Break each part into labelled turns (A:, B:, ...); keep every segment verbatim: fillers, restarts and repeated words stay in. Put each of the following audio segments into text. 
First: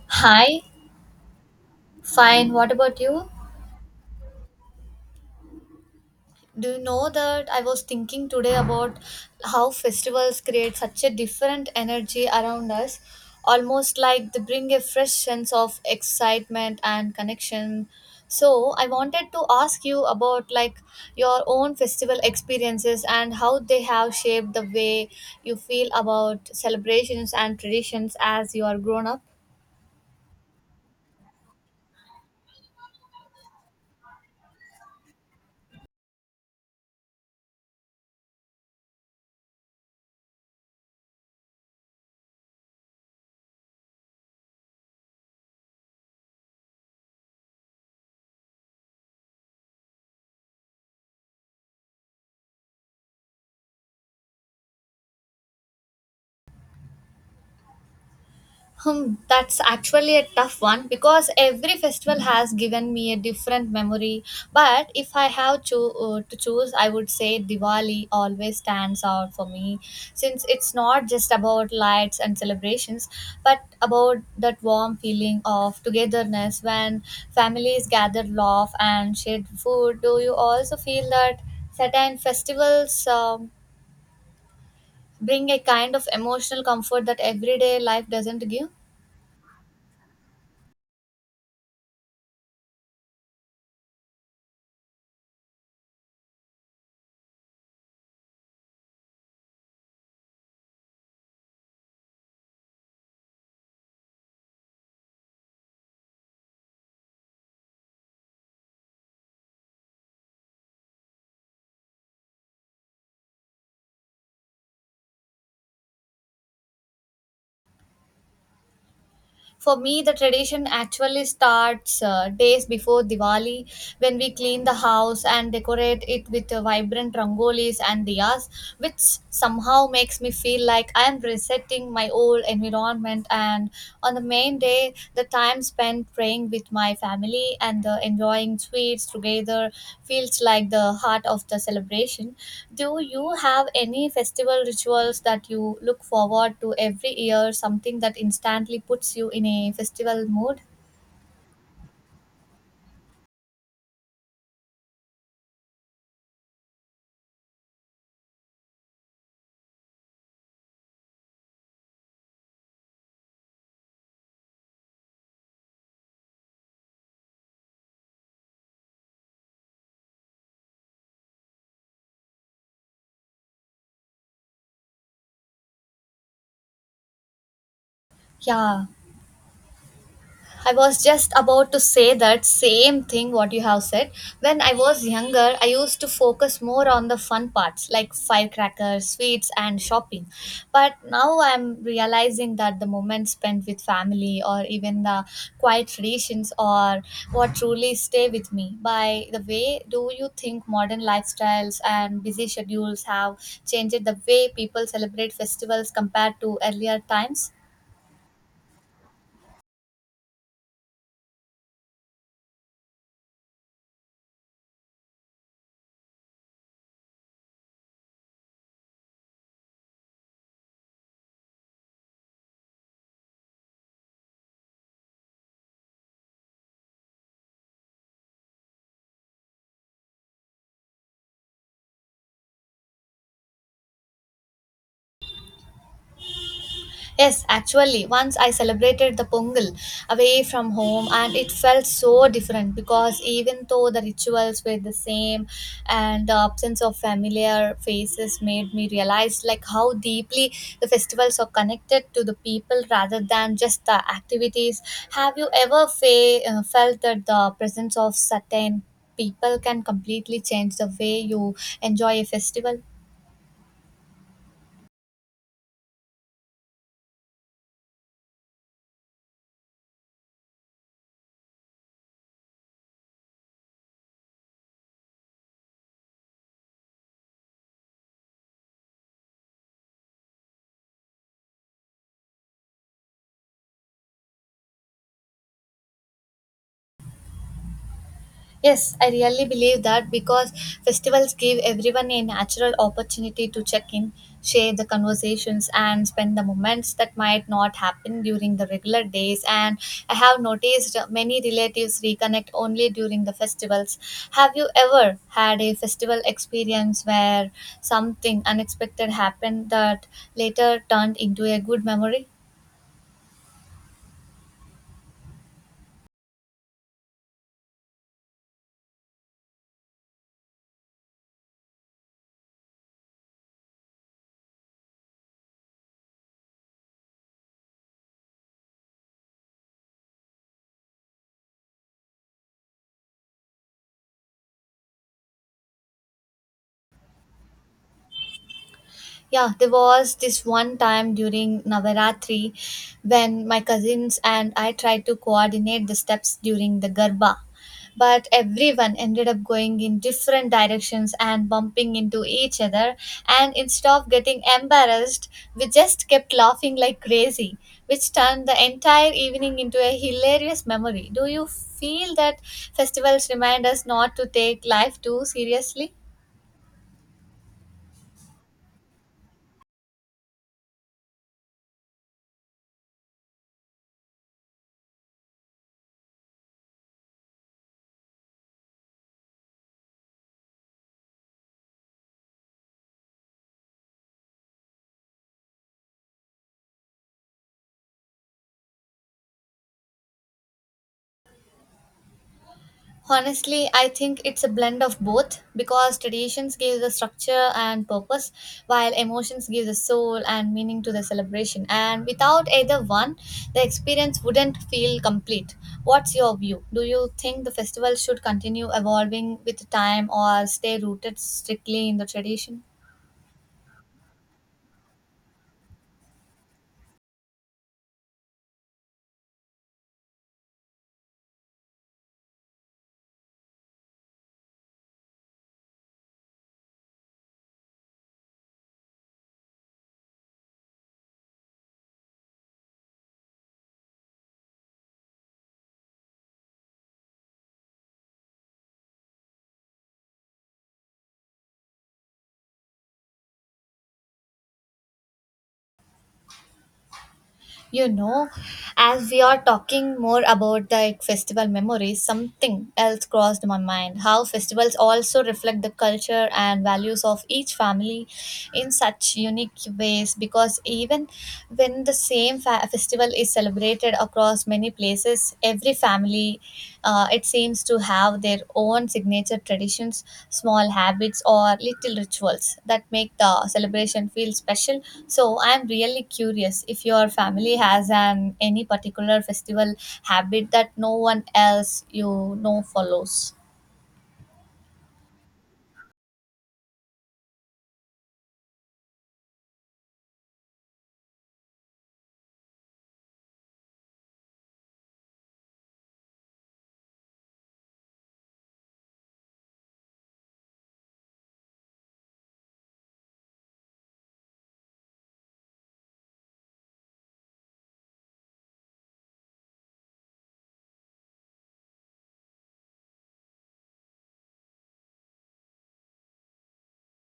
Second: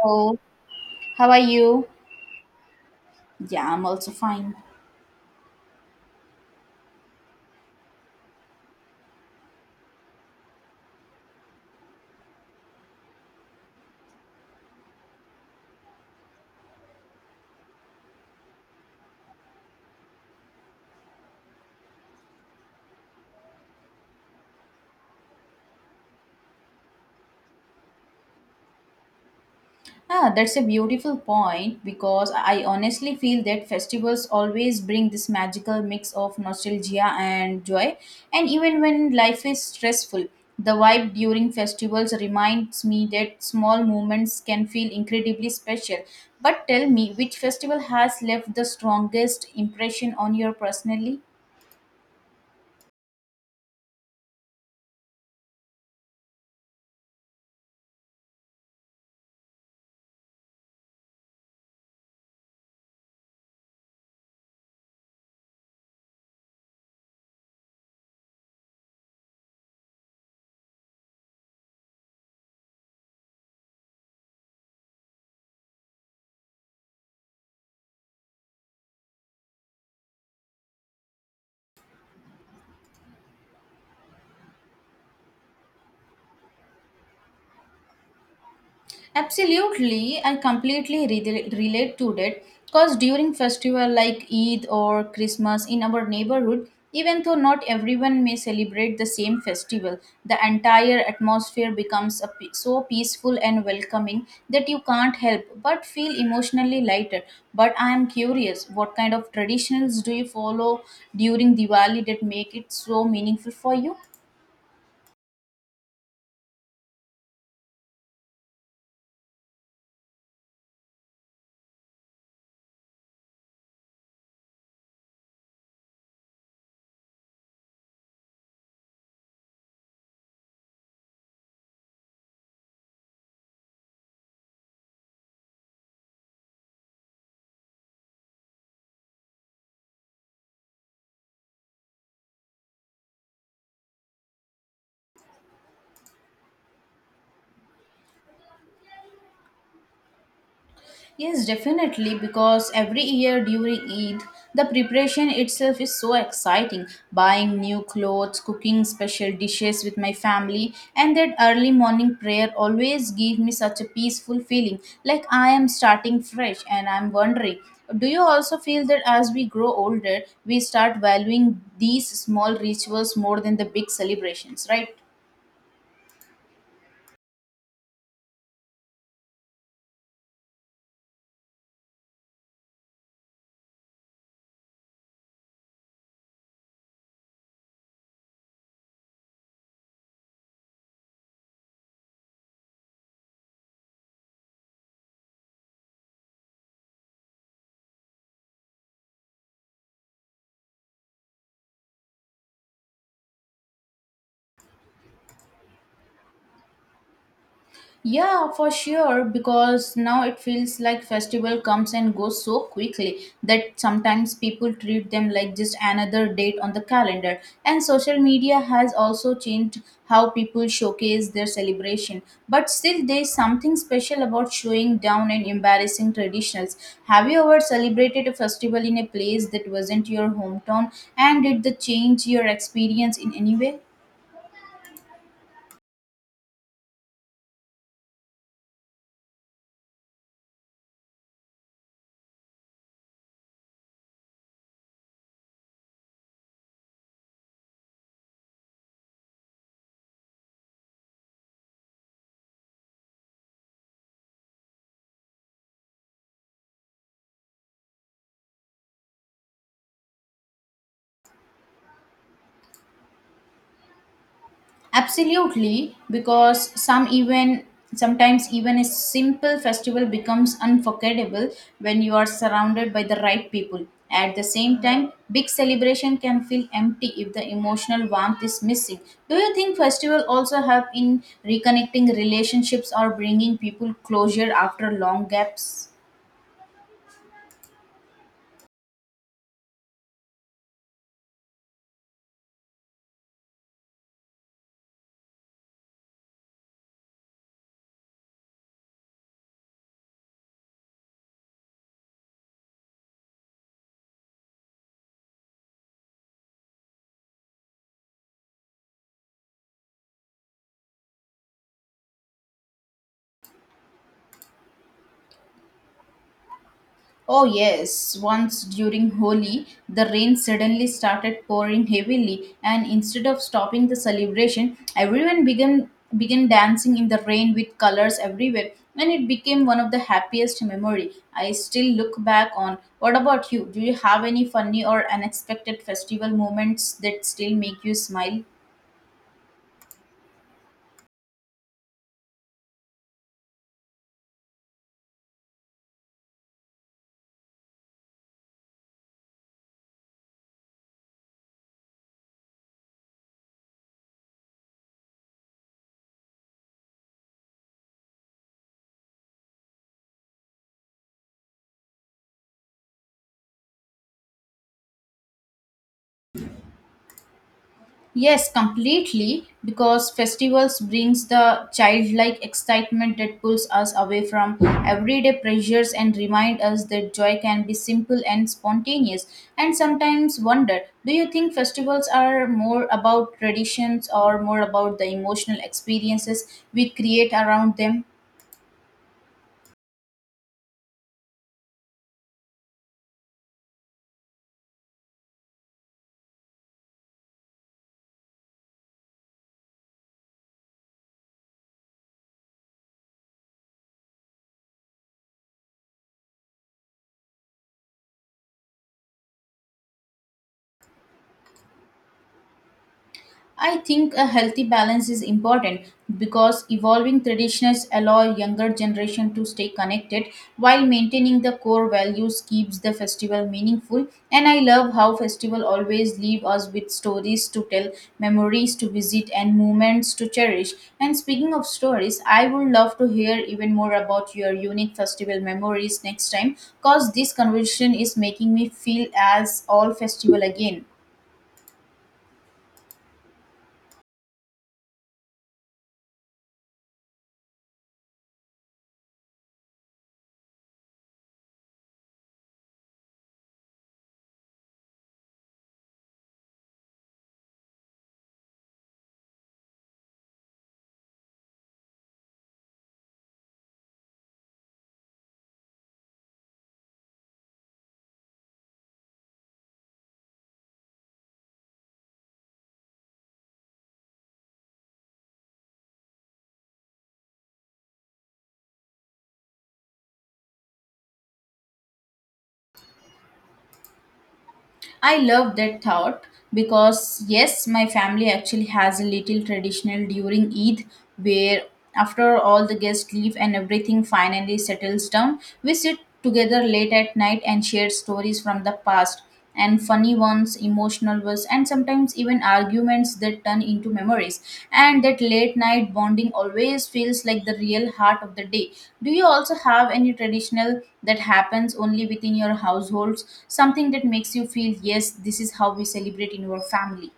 A: So,
B: Hi,
A: how are you?
B: fine. What about you?
A: Yeah, I'm also fine.
B: Do you know that I was thinking today about how festivals create such a different energy around us, almost like they bring a fresh sense of excitement and connection. So, I wanted to ask you about like your own festival experiences and how they have shaped the way you feel about celebrations and traditions as you are grown up.
A: Ah, that's a beautiful point because I honestly feel that festivals always bring this magical mix of nostalgia and joy. And even when life is stressful, the vibe during festivals reminds me that small moments can feel incredibly special. But tell me, which festival has left the strongest impression on your personally?
B: Hmm, that's actually a tough one because every festival has given me a different memory. But if I have cho- uh, to choose, I would say Diwali always stands out for me since it's not just about lights and celebrations, but about that warm feeling of togetherness when families gather, laugh, and share food. Do you also feel that certain festivals um, bring a kind of emotional comfort that everyday life doesn't give?
A: Absolutely, I completely re- relate to that. Cause during festival like Eid or Christmas in our neighborhood, even though not everyone may celebrate the same festival, the entire atmosphere becomes a pe- so peaceful and welcoming that you can't help but feel emotionally lighter. But I am curious, what kind of traditions do you follow during Diwali that make it so meaningful for you?
B: For me, the tradition actually starts uh, days before Diwali when we clean the house and decorate it with uh, vibrant rangolis and diyas, which somehow makes me feel like I am resetting my old environment. And on the main day, the time spent praying with my family and the enjoying sweets together feels like the heart of the celebration. Do you have any festival rituals that you look forward to every year, something that instantly puts you in a festival mood?
A: Yes, definitely, because every year during Eid, the preparation itself is so exciting. Buying new clothes, cooking special dishes with my family, and that early morning prayer always give me such a peaceful feeling, like I am starting fresh. And I'm wondering, do you also feel that as we grow older, we start valuing these small rituals more than the big celebrations, right?
B: Yeah. I was just about to say that same thing what you have said. When I was younger, I used to focus more on the fun parts like firecrackers, sweets, and shopping. But now I'm realizing that the moments spent with family or even the quiet traditions are what truly stay with me. By the way, do you think modern lifestyles and busy schedules have changed the way people celebrate festivals compared to earlier times?
A: Yeah, for sure, because now it feels like festival comes and goes so quickly that sometimes people treat them like just another date on the calendar. And social media has also changed how people showcase their celebration. But still there's something special about showing down and embarrassing traditionals. Have you ever celebrated a festival in a place that wasn't your hometown and did the change your experience in any way?
B: Yes, actually, once I celebrated the Pongal away from home, and it felt so different because even though the rituals were the same, and the absence of familiar faces made me realize like how deeply the festivals are connected to the people rather than just the activities. Have you ever fe- uh, felt that the presence of certain people can completely change the way you enjoy a festival?
A: Absolutely, because some even sometimes even a simple festival becomes unforgettable when you are surrounded by the right people. At the same time, big celebration can feel empty if the emotional warmth is missing. Do you think festival also help in reconnecting relationships or bringing people closure after long gaps?
B: Yes, I really believe that because festivals give everyone a natural opportunity to check in, share the conversations, and spend the moments that might not happen during the regular days. And I have noticed many relatives reconnect only during the festivals. Have you ever had a festival experience where something unexpected happened that later turned into a good memory?
A: Oh, yes. Once during Holi, the rain suddenly started pouring heavily, and instead of stopping the celebration, everyone began began dancing in the rain with colors everywhere, and it became one of the happiest memory I still look back on. What about you? Do you have any funny or unexpected festival moments that still make you smile?
B: Yeah, there was this one time during Navaratri when my cousins and I tried to coordinate the steps during the Garba. But everyone ended up going in different directions and bumping into each other. And instead of getting embarrassed, we just kept laughing like crazy, which turned the entire evening into a hilarious memory. Do you feel that festivals remind us not to take life too seriously?
A: Yes, completely, because festivals brings the childlike excitement that pulls us away from everyday pressures and remind us that joy can be simple and spontaneous. And sometimes wonder, do you think festivals are more about traditions or more about the emotional experiences we create around them?
B: Honestly, I think it's a blend of both because traditions give the structure and purpose, while emotions give the soul and meaning to the celebration. And without either one, the experience wouldn't feel complete. What's your view? Do you think the festival should continue evolving with time or stay rooted strictly in the tradition?
A: I think a healthy balance is important because evolving traditions allow younger generation to stay connected while maintaining the core values keeps the festival meaningful, and I love how festival always leave us with stories to tell, memories to visit, and moments to cherish. And speaking of stories, I would love to hear even more about your unique festival memories next time cause this conversation is making me feel as all festival again.
B: You know, as we are talking more about the like, festival memories, something else crossed my mind. How festivals also reflect the culture and values of each family in such unique ways because even when the same fa- festival is celebrated across many places, every family uh, it seems to have their own signature traditions, small habits or little rituals that make the celebration feel special. So I'm really curious if your family has an any particular festival habit that no one else, you know follows.
A: I love that thought because, yes, my family actually has a little traditional during Eid where, after all the guests leave and everything finally settles down, we sit together late at night and share stories from the past and funny ones, emotional nervous, and sometimes even arguments that turn into memories, and that late night bonding always feels like the real heart of the day. Do you also have any traditional that happens only within your households, something that makes you feel yes, this is how we celebrate in our family?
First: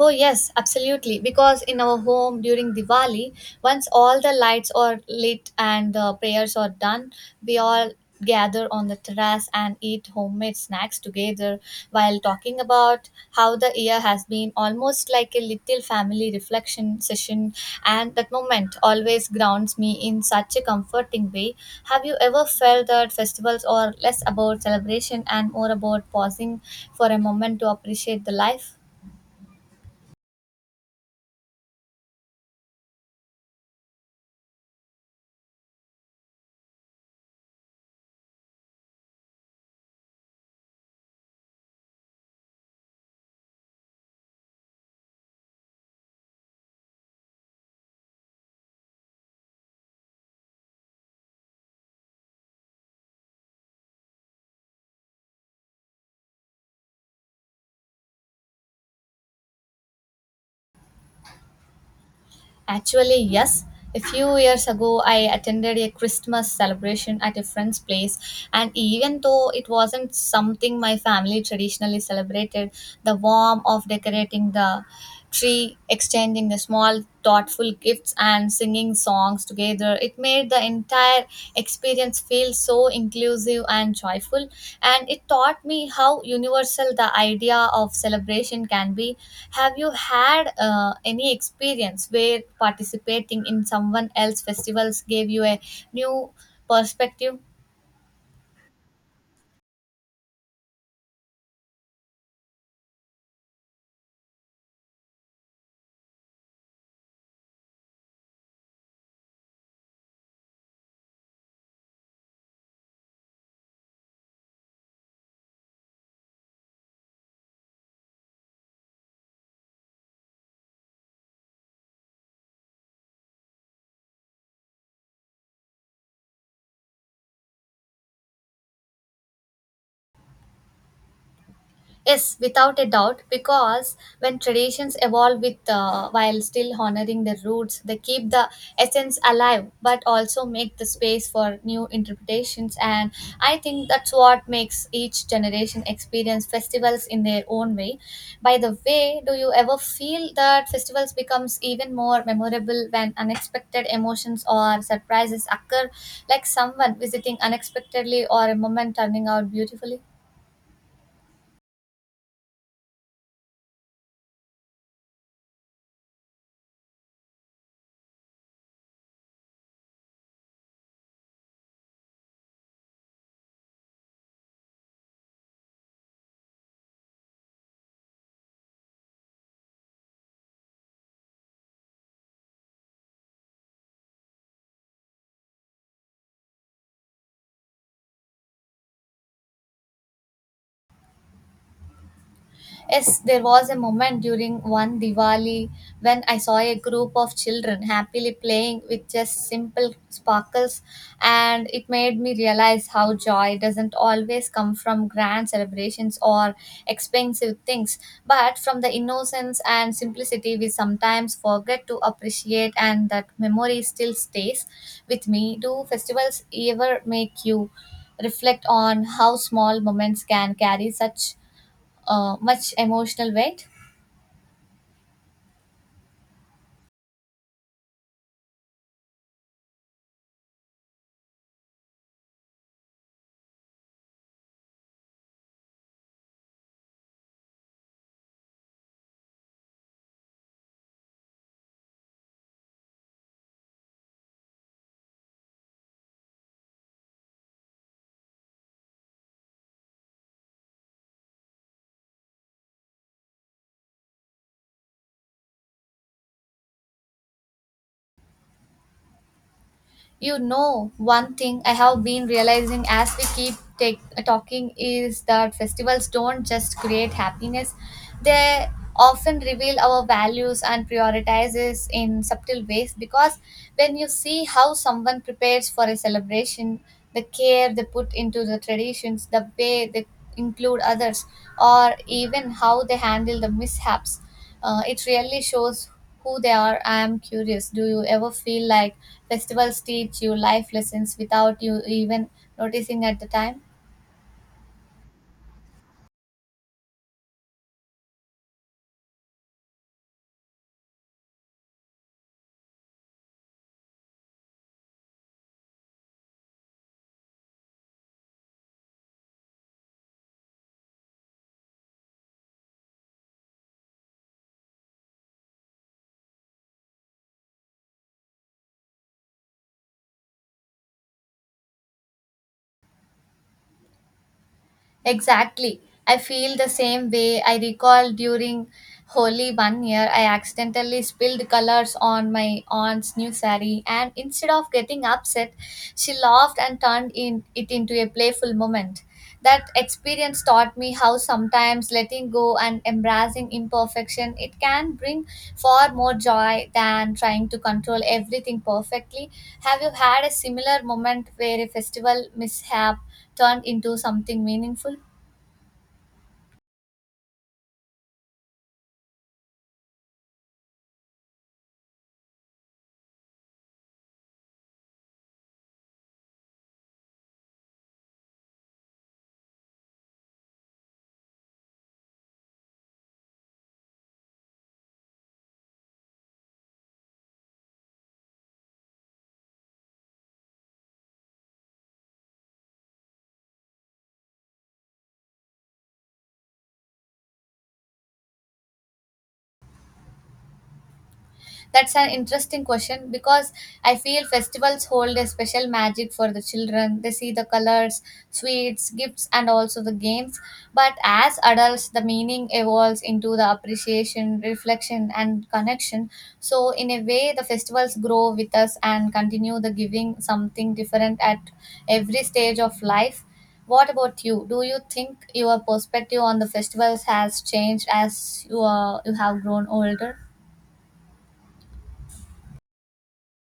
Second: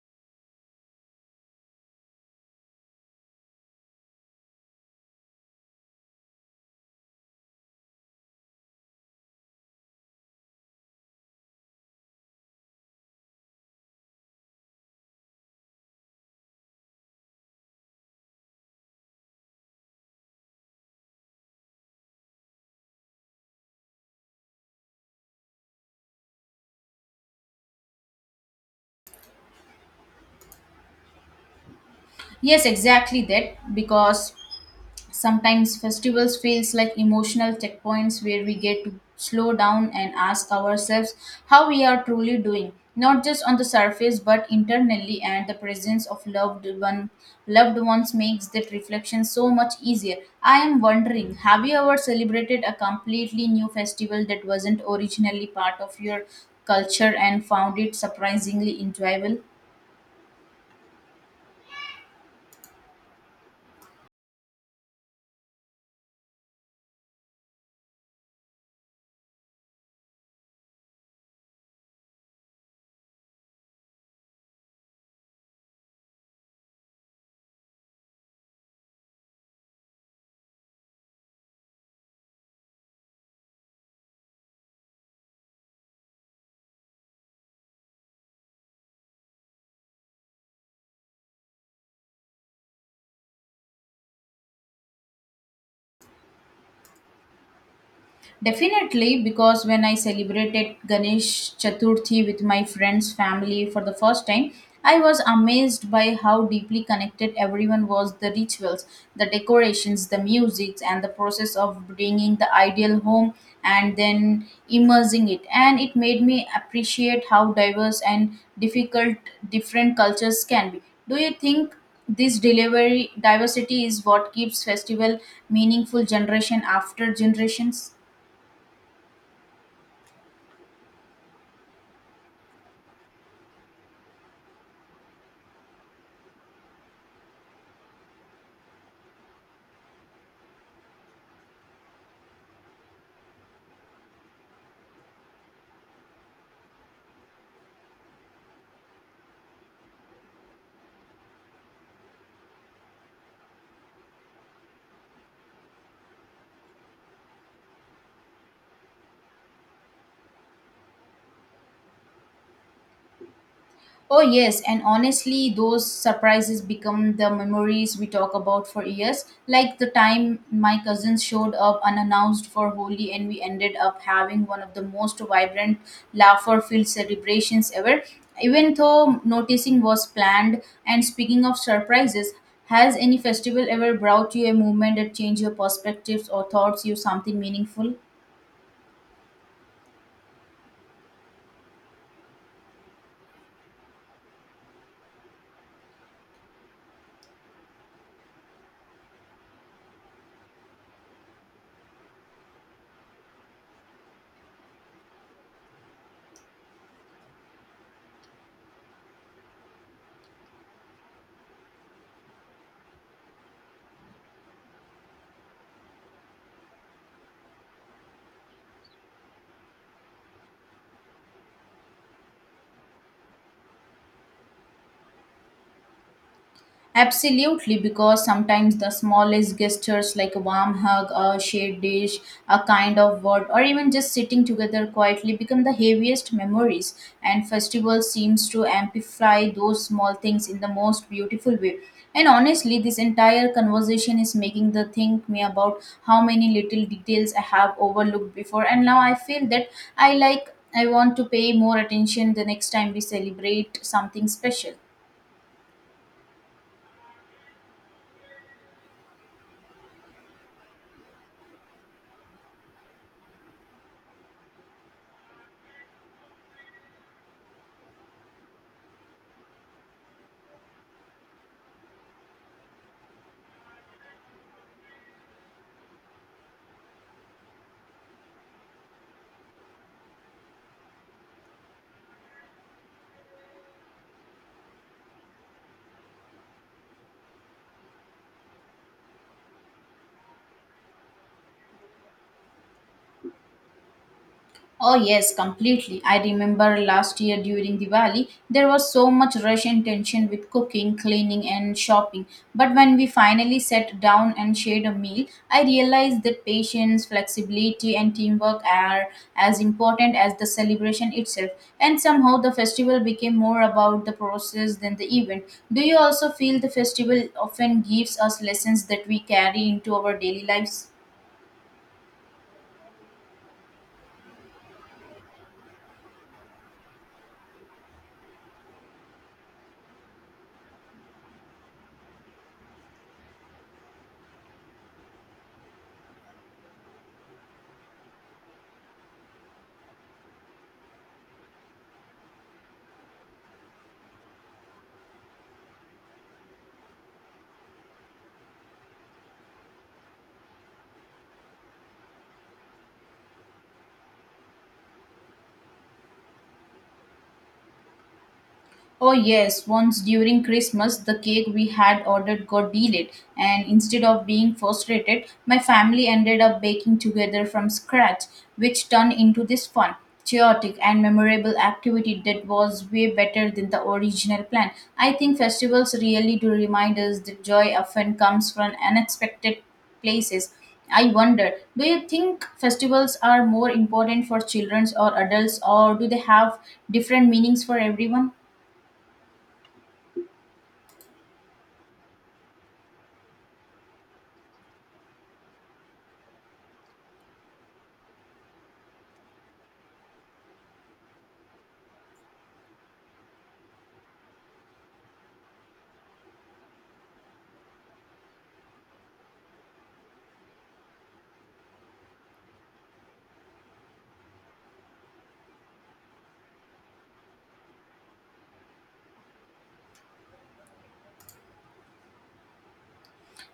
B: Oh, yes, absolutely. Because in our home during Diwali, once all the lights are lit and the prayers are done, we all gather on the terrace and eat homemade snacks together while talking about how the year has been, almost like a little family reflection session. And that moment always grounds me in such a comforting way. Have you ever felt that festivals are less about celebration and more about pausing for a moment to appreciate the life?
A: Yes, exactly that, because sometimes festivals feels like emotional checkpoints where we get to slow down and ask ourselves how we are truly doing, not just on the surface but internally, and the presence of loved one loved ones makes that reflection so much easier. I am wondering, have you ever celebrated a completely new festival that wasn't originally part of your culture and found it surprisingly enjoyable?
B: Actually, yes. A few years ago, I attended a Christmas celebration at a friend's place, and even though it wasn't something my family traditionally celebrated, the warmth of decorating the tree, exchanging the small thoughtful gifts, and singing songs together, it made the entire experience feel so inclusive and joyful, and it taught me how universal the idea of celebration can be. Have you had uh, any experience where participating in someone else's festivals gave you a new perspective?
A: Definitely, because when I celebrated Ganesh Chaturthi with my friends' family for the first time, I was amazed by how deeply connected everyone was the rituals, the decorations, the music, and the process of bringing the ideal home and then immersing it. And it made me appreciate how diverse and difficult different cultures can be. Do you think this delivery diversity is what keeps festival meaningful generation after generations?
B: Yes, without a doubt, because when traditions evolve with, uh, while still honoring their roots, they keep the essence alive, but also make the space for new interpretations. And I think that's what makes each generation experience festivals in their own way. By the way, do you ever feel that festivals becomes even more memorable when unexpected emotions or surprises occur, like someone visiting unexpectedly or a moment turning out beautifully?
A: Oh, yes, and honestly, those surprises become the memories we talk about for years. Like the time my cousins showed up unannounced for Holi, and we ended up having one of the most vibrant, laughter filled celebrations ever. Even though noticing was planned, and speaking of surprises, has any festival ever brought you a moment that changed your perspectives or thoughts you something meaningful?
B: Yes, there was a moment during one Diwali when I saw a group of children happily playing with just simple sparkles, and it made me realize how joy doesn't always come from grand celebrations or expensive things, but from the innocence and simplicity we sometimes forget to appreciate, and that memory still stays with me. Do festivals ever make you reflect on how small moments can carry such? uh, much emotional weight.
A: Absolutely, because sometimes the smallest gestures like a warm hug, a shared dish, a kind of word, or even just sitting together quietly become the heaviest memories. And festival seems to amplify those small things in the most beautiful way. And honestly, this entire conversation is making the think me about how many little details I have overlooked before. And now I feel that I like I want to pay more attention the next time we celebrate something special.
B: You know, one thing I have been realizing as we keep take, talking is that festivals don't just create happiness, they often reveal our values and prioritizes in subtle ways because when you see how someone prepares for a celebration, the care they put into the traditions, the way they include others, or even how they handle the mishaps, Uh, it really shows who they are. I am curious. Do you ever feel like festivals teach you life lessons without you even noticing at the time?
A: Oh, yes, completely. I remember last year during Diwali, there was so much rush and tension with cooking, cleaning, and shopping. But when we finally sat down and shared a meal, I realized that patience, flexibility, and teamwork are as important as the celebration itself. And somehow the festival became more about the process than the event. Do you also feel the festival often gives us lessons that we carry into our daily lives?
B: Exactly. I feel the same way. I recall during Holi one year, I accidentally spilled colors on my aunt's new sari, and instead of getting upset, she laughed and turned in, it into a playful moment. That experience experience taught me how sometimes letting go and embracing imperfection it can bring far more joy than trying to control everything perfectly. Have you had a similar moment where a festival mishap turned into something meaningful?
A: Oh, yes, once during Christmas, the cake we had ordered got delayed, and instead of being frustrated, my family ended up baking together from scratch, which turned into this fun, chaotic, and memorable activity that was way better than the original plan. I think festivals really do remind us that joy often comes from unexpected places. I wonder, do you think festivals are more important for children or adults, or do they have different meanings for everyone?
B: That's an interesting question because I feel festivals hold a special magic for the children. They see the colors, sweets, gifts, and also the games. But as adults, the meaning evolves into the appreciation, reflection, and connection. So, in a way, the festivals grow with us and continue the giving something different at every stage of life. What about you? Do you think your perspective on the festivals has changed as you, are, you have grown older?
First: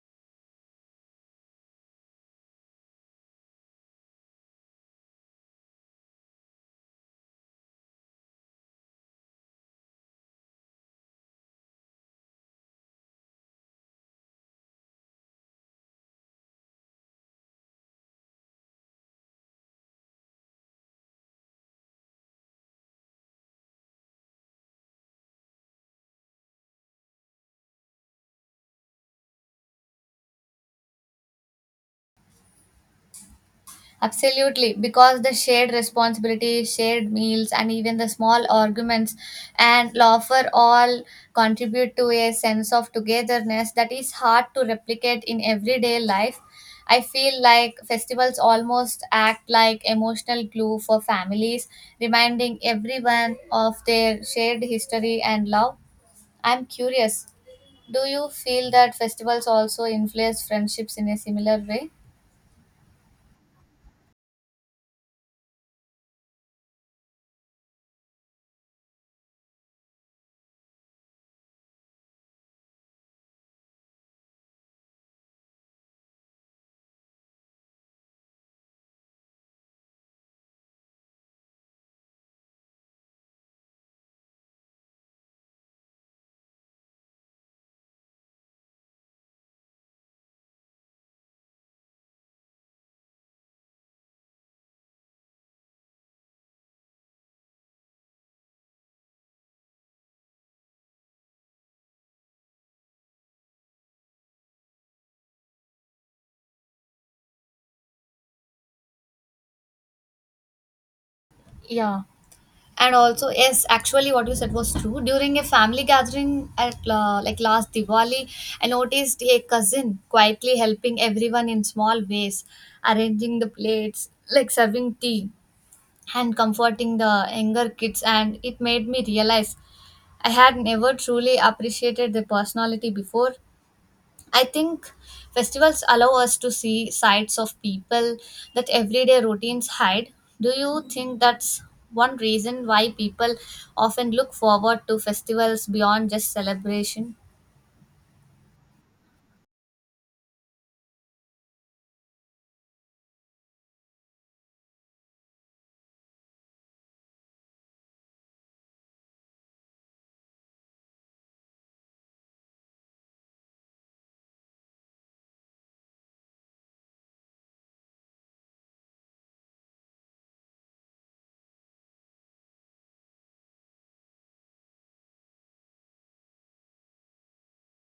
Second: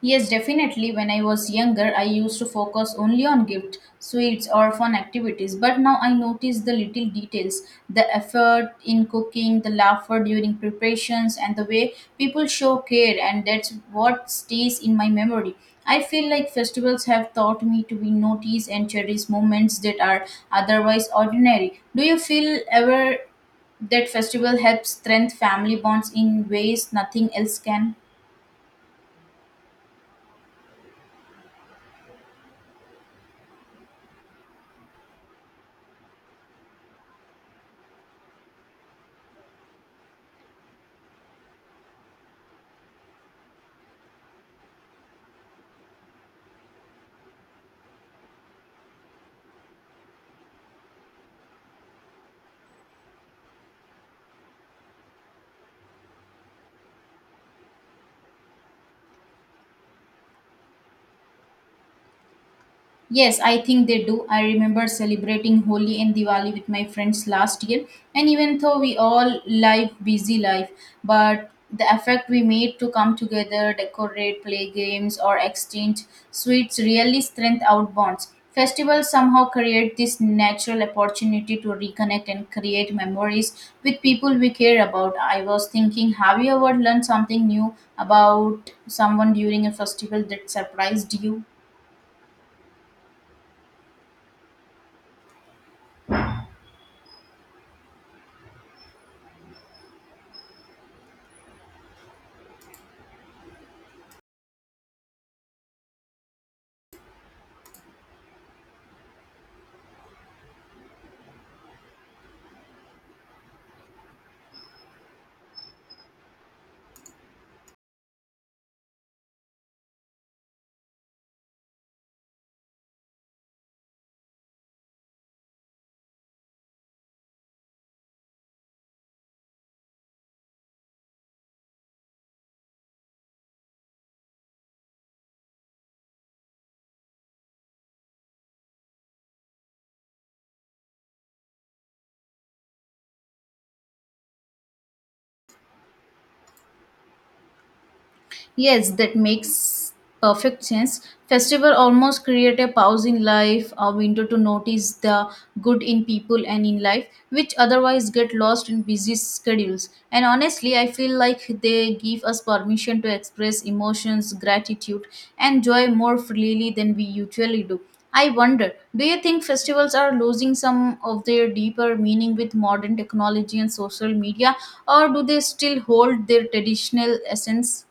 A: Yes, definitely. When I was younger, I used to focus only on gift, sweets, or fun activities. But now I notice the little details, the effort in cooking, the laughter during preparations, and the way people show care. And that's what stays in my memory. I feel like festivals have taught me to be notice and cherish moments that are otherwise ordinary. Do you feel ever that festival helps strengthen family bonds in ways nothing else can?
B: Absolutely, because the shared responsibilities, shared meals, and even the small arguments and laughter all contribute to a sense of togetherness that is hard to replicate in everyday life. I feel like festivals almost act like emotional glue for families, reminding everyone of their shared history and love. I'm curious, do you feel that festivals also influence friendships in a similar way?
A: Yes, I think they do. I remember celebrating Holi and Diwali with my friends last year, and even though we all live busy life, but the effect we made to come together, decorate, play games, or exchange sweets really strength out bonds. Festivals somehow create this natural opportunity to reconnect and create memories with people we care about. I was thinking, have you ever learned something new about someone during a festival that surprised you?
B: Yeah. And also, yes, actually, what you said was true. During a family gathering at uh, like last Diwali, I noticed a cousin quietly helping everyone in small ways, arranging the plates, like serving tea, and comforting the younger kids. And it made me realize I had never truly appreciated their personality before. I think festivals allow us to see sides of people that everyday routines hide. Do you think that's one reason why people often look forward to festivals beyond just celebration?
A: Yes, that makes perfect sense. Festival almost create a pause in life, a window to notice the good in people and in life, which otherwise get lost in busy schedules. And honestly, I feel like they give us permission to express emotions, gratitude, and joy more freely than we usually do. I wonder, do you think festivals are losing some of their deeper meaning with modern technology and social media, or do they still hold their traditional essence?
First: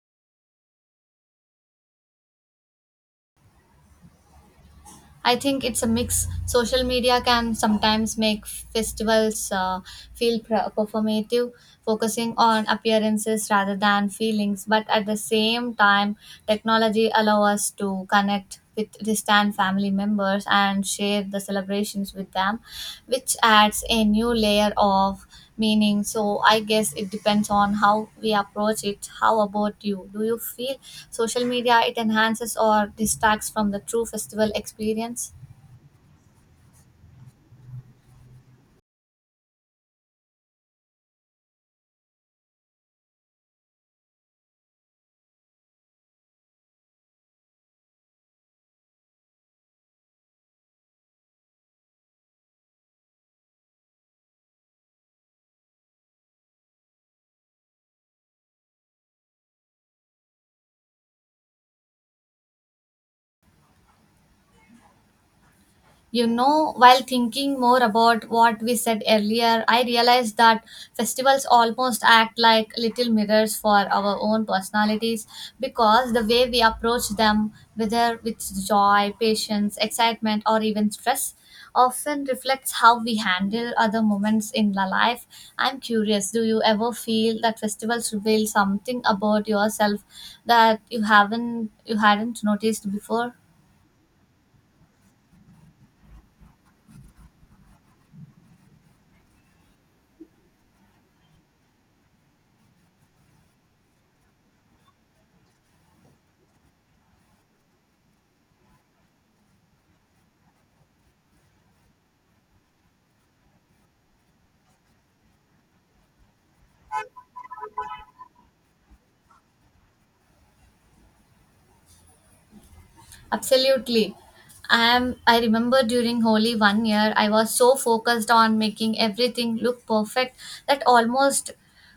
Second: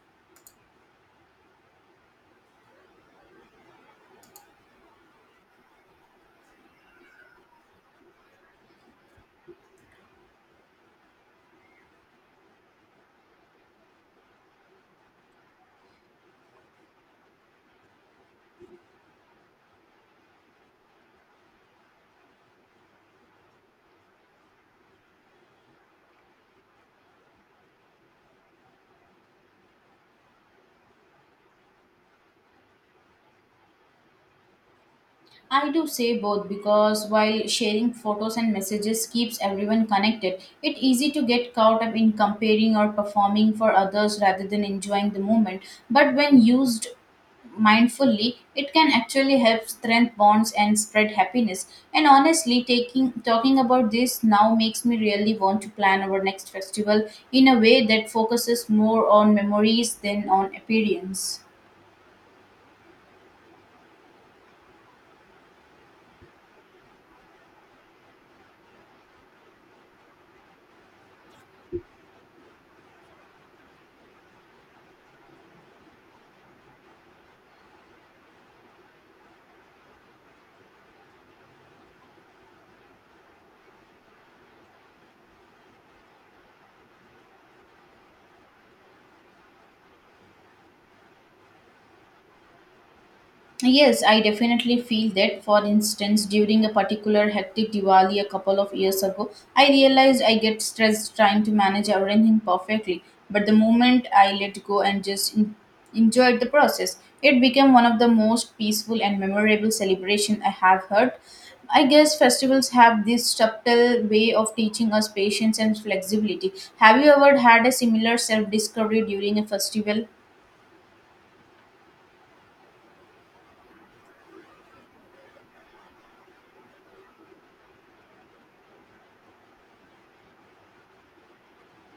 B: I think it's a mix. Social media can sometimes make festivals uh, feel pr- performative, focusing on appearances rather than feelings. But at the same time, technology allows us to connect with distant family members and share the celebrations with them, which adds a new layer of meaning. So I guess it depends on how we approach it. How about you? Do you feel social media it enhances or distracts from the true festival experience?
A: I do say both because while sharing photos and messages keeps everyone connected, it's easy to get caught up in comparing or performing for others rather than enjoying the moment. But when used mindfully, it can actually help strengthen bonds and spread happiness. And honestly, taking talking about this now makes me really want to plan our next festival in a way that focuses more on memories than on appearance.
B: You know, while thinking more about what we said earlier, I realized that festivals almost act like little mirrors for our own personalities because the way we approach them, whether with joy, patience, excitement, or even stress, often reflects how we handle other moments in la life. I'm curious, do you ever feel that festivals reveal something about yourself that you haven't you hadn't noticed before?
A: Yes, I definitely feel that. For instance, during a particular hectic Diwali a couple of years ago, I realized I get stressed trying to manage everything perfectly. But the moment I let go and just en- enjoyed the process, it became one of the most peaceful and memorable celebration I have heard. I guess festivals have this subtle way of teaching us patience and flexibility. Have you ever had a similar self discovery during a festival?
B: Absolutely. I am I remember during Holi one year I was so focused on making everything look perfect that almost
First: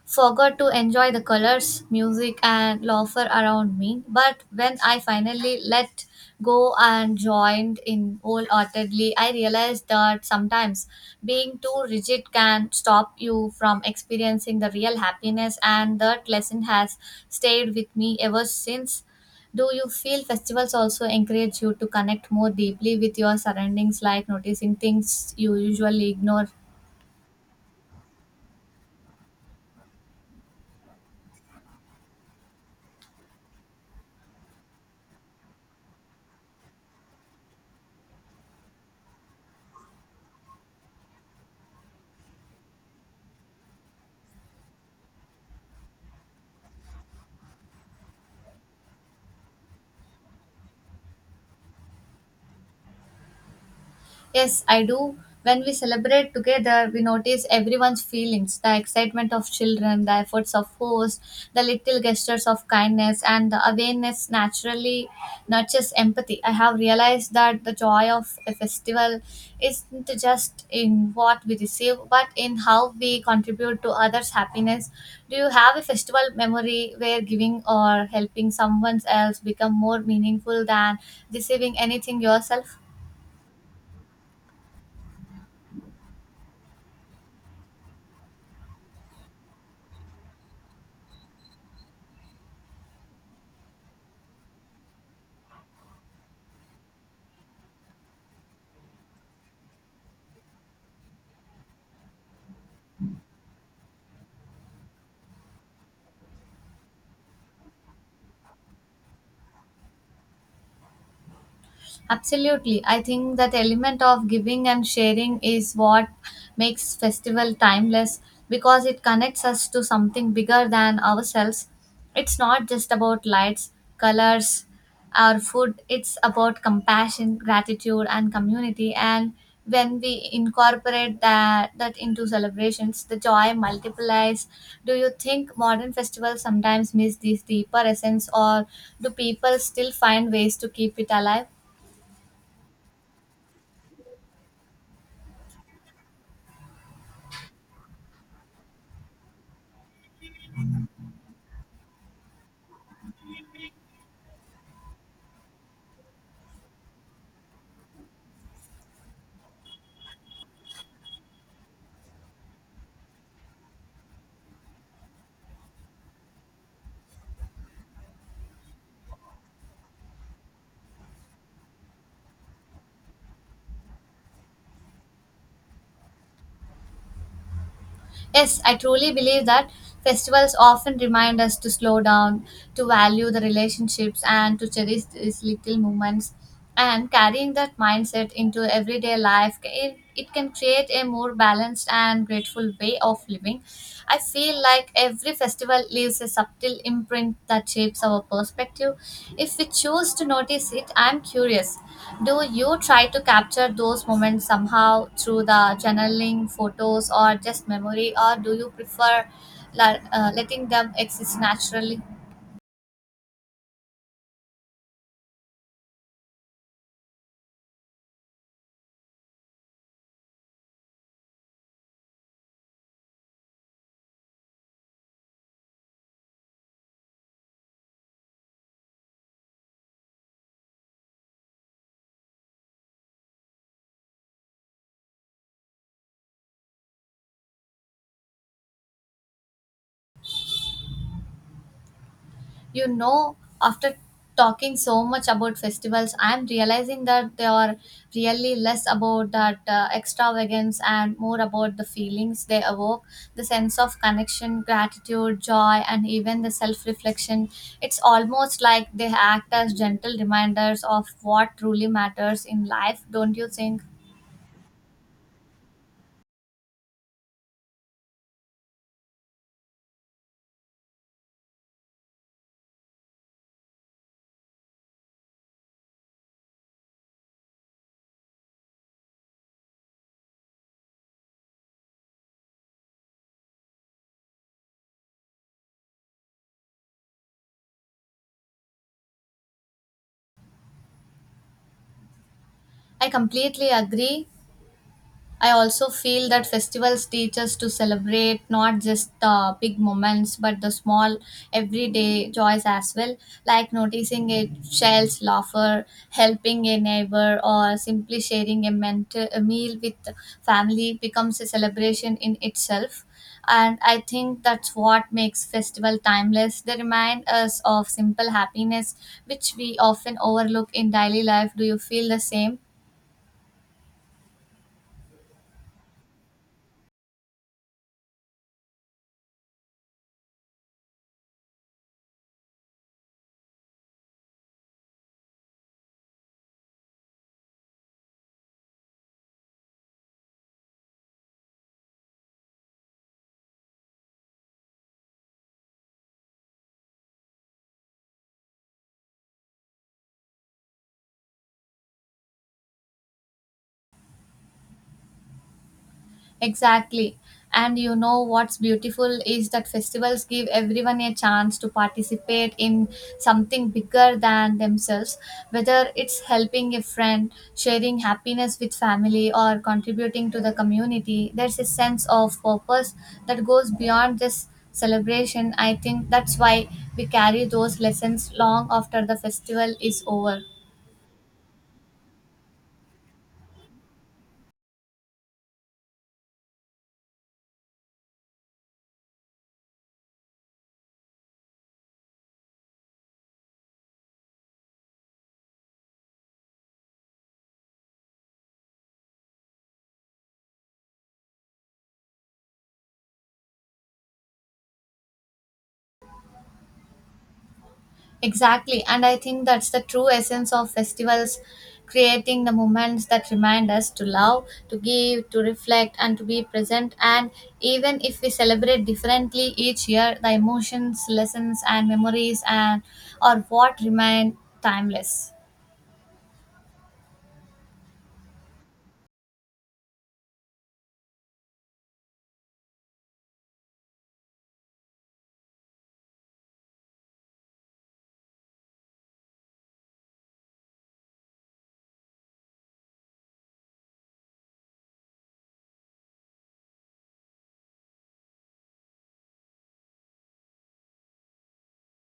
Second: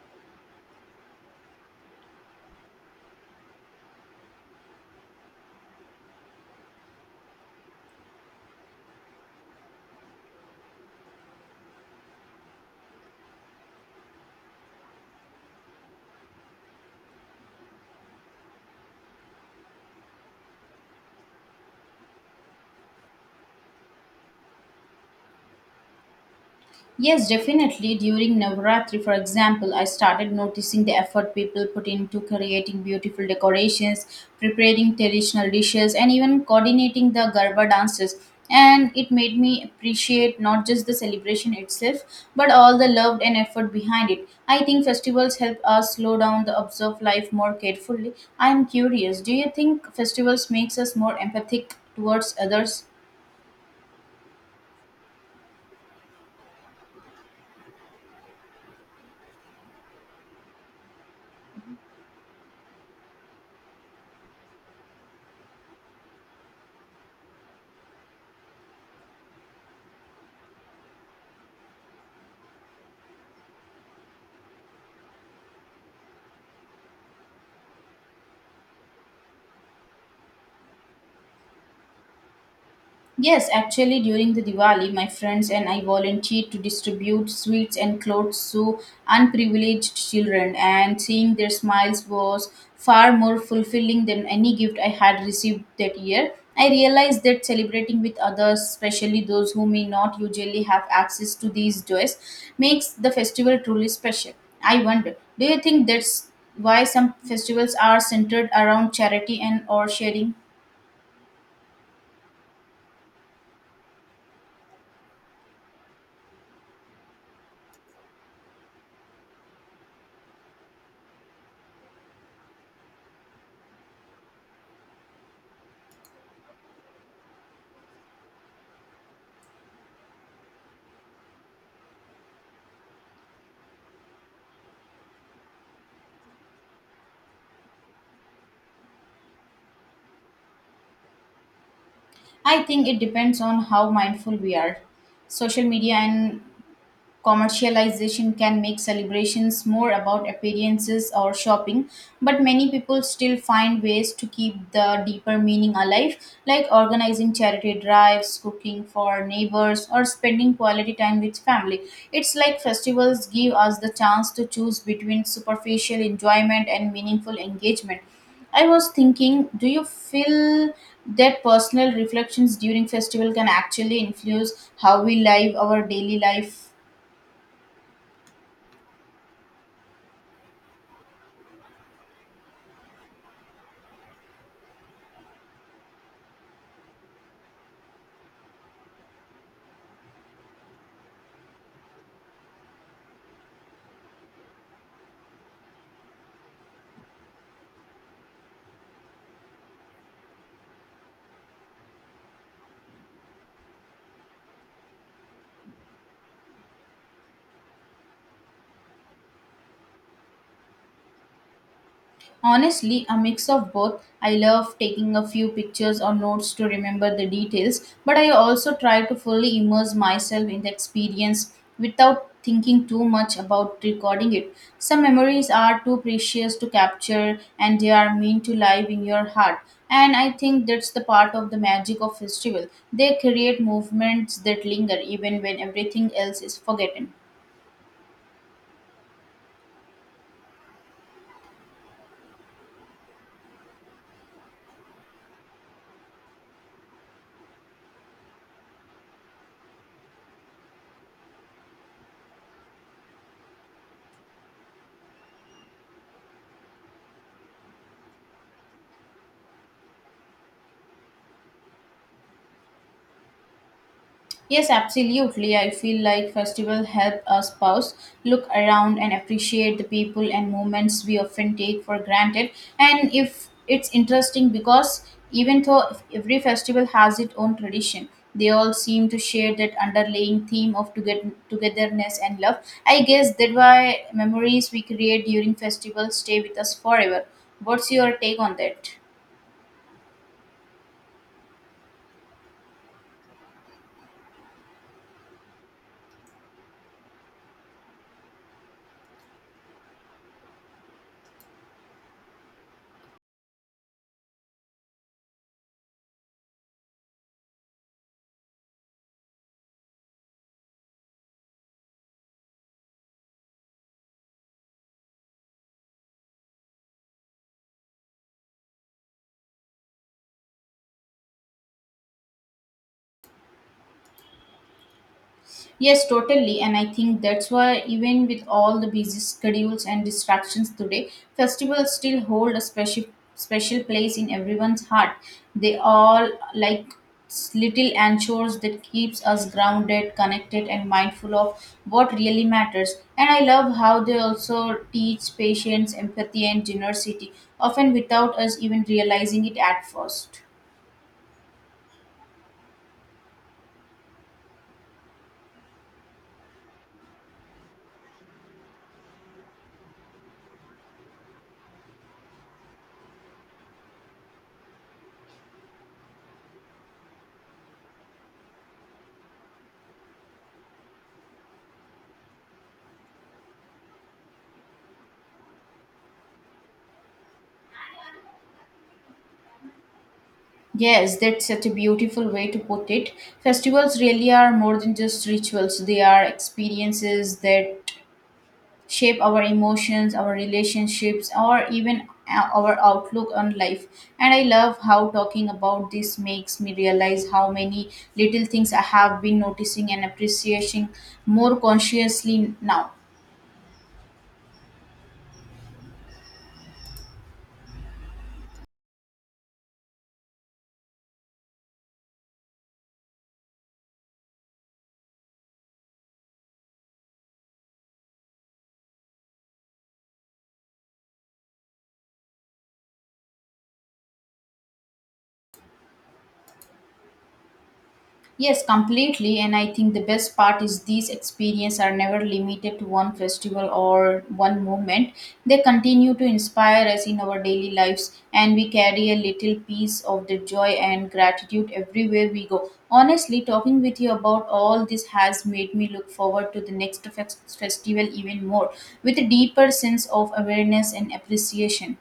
B: forgot to enjoy the colors, music and laughter around me. But when I finally let go and joined in wholeheartedly, I realized that sometimes being too rigid can stop you from experiencing the real happiness, and that lesson has stayed with me ever since. Do you feel festivals also encourage you to connect more deeply with your surroundings, like noticing things you usually ignore?
A: Yes, definitely. During Navratri, for example, I started noticing the effort people put into creating beautiful decorations, preparing traditional dishes, and even coordinating the Garba dances. And it made me appreciate not just the celebration itself, but all the love and effort behind it. I think festivals help us slow down the observe life more carefully. I am curious, do you think festivals makes us more empathic towards others?
B: Yes, I do. When we celebrate together, we notice everyone's feelings, the excitement of children, the efforts of hosts, the little gestures of kindness, and the awareness naturally nurtures empathy. I have realized that the joy of a festival isn't just in what we receive, but in how we contribute to others' happiness. Do you have a festival memory where giving or helping someone else become more meaningful than receiving anything yourself?
A: Yes, actually, during the Diwali, my friends and I volunteered to distribute sweets and clothes to unprivileged children, and seeing their smiles was far more fulfilling than any gift I had received that year. I realized that celebrating with others, especially those who may not usually have access to these joys, makes the festival truly special. I wonder, do you think that's why some festivals are centered around charity and or sharing?
B: Absolutely. I think that element of giving and sharing is what makes festival timeless, because it connects us to something bigger than ourselves. It's not just about lights, colors, or food, it's about compassion, gratitude, and community. And when we incorporate that, that into celebrations, the joy multiplies. Do you think modern festivals sometimes miss this deeper essence, or do people still find ways to keep it alive?
A: I think it depends on how mindful we are. Social media and commercialization can make celebrations more about appearances or shopping, but many people still find ways to keep the deeper meaning alive, like organizing charity drives, cooking for neighbors, or spending quality time with family. It's like festivals give us the chance to choose between superficial enjoyment and meaningful engagement. I was thinking, do you feel that personal reflections during festival can actually influence how we live our daily life?
B: Yes, I truly believe that festivals often remind us to slow down, to value the relationships, and to cherish these little moments. And carrying that mindset into everyday life, it, it can create a more balanced and grateful way of living. I feel like every every festival leaves a subtle imprint that shapes our perspective, if we choose to notice it. I'm curious, do you try to capture those moments somehow through the journaling, photos, or just memory, or do you prefer la- uh, letting them exist naturally?
A: Honestly, a mix of both. I love taking a few pictures or notes to remember the details, but I also try to fully immerse myself in the experience without thinking too much about recording it. Some memories are too precious to capture and they are meant to live in your heart. And I think that's the part of the magic of festival. They create movements that linger even when everything else is forgotten.
B: You know, after talking so much about festivals, I am realizing that they are really less about that uh, extravagance and more about the feelings they evoke, the sense of connection, gratitude, joy, and even the self reflection. It's almost like they act as gentle reminders of what truly matters in life, don't you think?
A: Yes, absolutely. I feel like festival help us pause, look around and appreciate the people and moments we often take for granted. And if it's interesting because even though every festival has its own tradition, they all seem to share that underlying theme of toget- togetherness and love. I guess that why memories we create during festivals stay with us forever. What's your take on that?
B: I completely agree. I also feel that festivals teach us to celebrate not just the big moments but the small everyday joys as well, like noticing a child's laughter, helping a neighbor, or simply sharing a, mental, a meal with family becomes a celebration in itself. And I think that's what makes festival timeless. They remind us of simple happiness, which we often overlook in daily life. Do you feel the same?
A: Yes, totally. And I think that's why, even with all the busy schedules and distractions today, festivals still hold a special special place in everyone's heart. They all like s- little anchors that keeps us grounded, connected, and mindful of what really matters. And I love how they also teach patience, empathy, and generosity, often without us even realizing it at first.
B: Exactly. And you know what's beautiful is that festivals give everyone a chance to participate in something bigger than themselves, whether it's helping a friend, sharing happiness with family, or contributing to the community. There's a sense of purpose that goes beyond just celebration. I think that's why we carry those lessons long after the festival is over.
A: Yes, that's such a beautiful way to put it. Festivals really are more than just rituals, they are experiences that shape our emotions, our relationships, or even o- our outlook on life. And I love how talking about this makes me realize how many little things I have been noticing and appreciating more consciously now.
B: Exactly, and I think that's the true essence of festivals, creating the moments that remind us to love, to give, to reflect, and to be present. And even if we celebrate differently each year, the emotions, lessons, and memories and are what remain timeless.
A: Yes, completely. And I think the best part is these experiences are never limited to one festival or one movement. They continue to inspire us in our daily lives, and we carry a little piece of the joy and gratitude everywhere we go. Honestly, talking with you about all this has made me look forward to the next fes- festival even more with a deeper sense of awareness and appreciation.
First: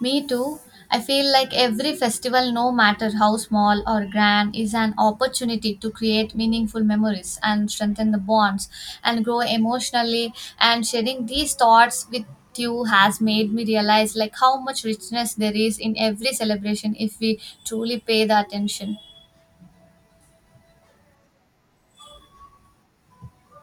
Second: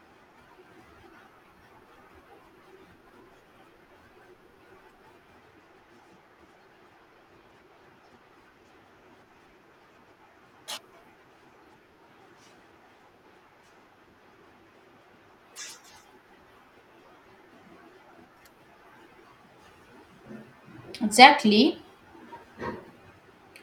B: Me too. I feel like every festival, no matter how small or grand, is an opportunity to create meaningful memories and strengthen the bonds and grow emotionally. And sharing these thoughts with you has made me realize like how much richness there is in every celebration if we truly pay the attention.
A: Exactly.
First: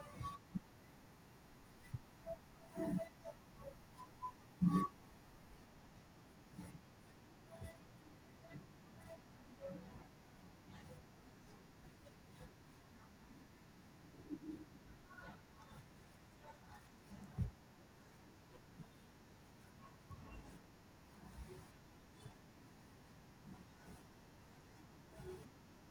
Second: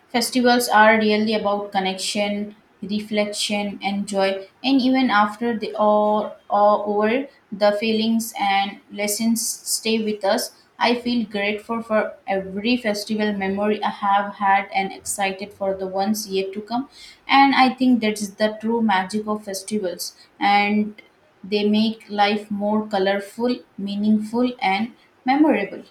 A: Festivals are really about connection, reflection, and joy, and even after they are, are over, the feelings and lessons stay with us. I feel grateful for every festival memory I have had and excited for the ones yet to come. And I think that is the true magic of festivals, and they make life more colorful, meaningful, and memorable.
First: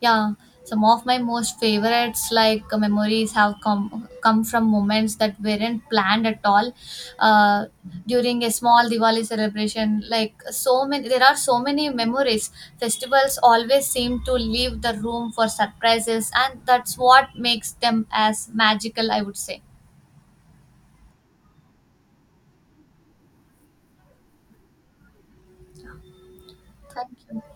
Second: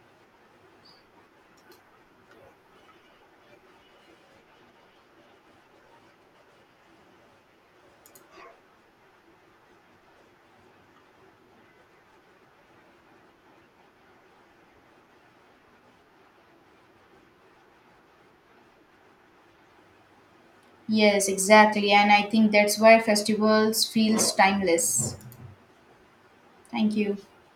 B: Yeah, some of my most favorites, like uh, memories, have come come from moments that weren't planned at all. Uh, During a small Diwali celebration, like so many, there are so many memories. Festivals always seem to leave the room for surprises, and that's what makes them as magical, I would say.
A: Yes, exactly. And I think that's why festivals feels timeless. Thank
B: Thank
A: you.
B: you.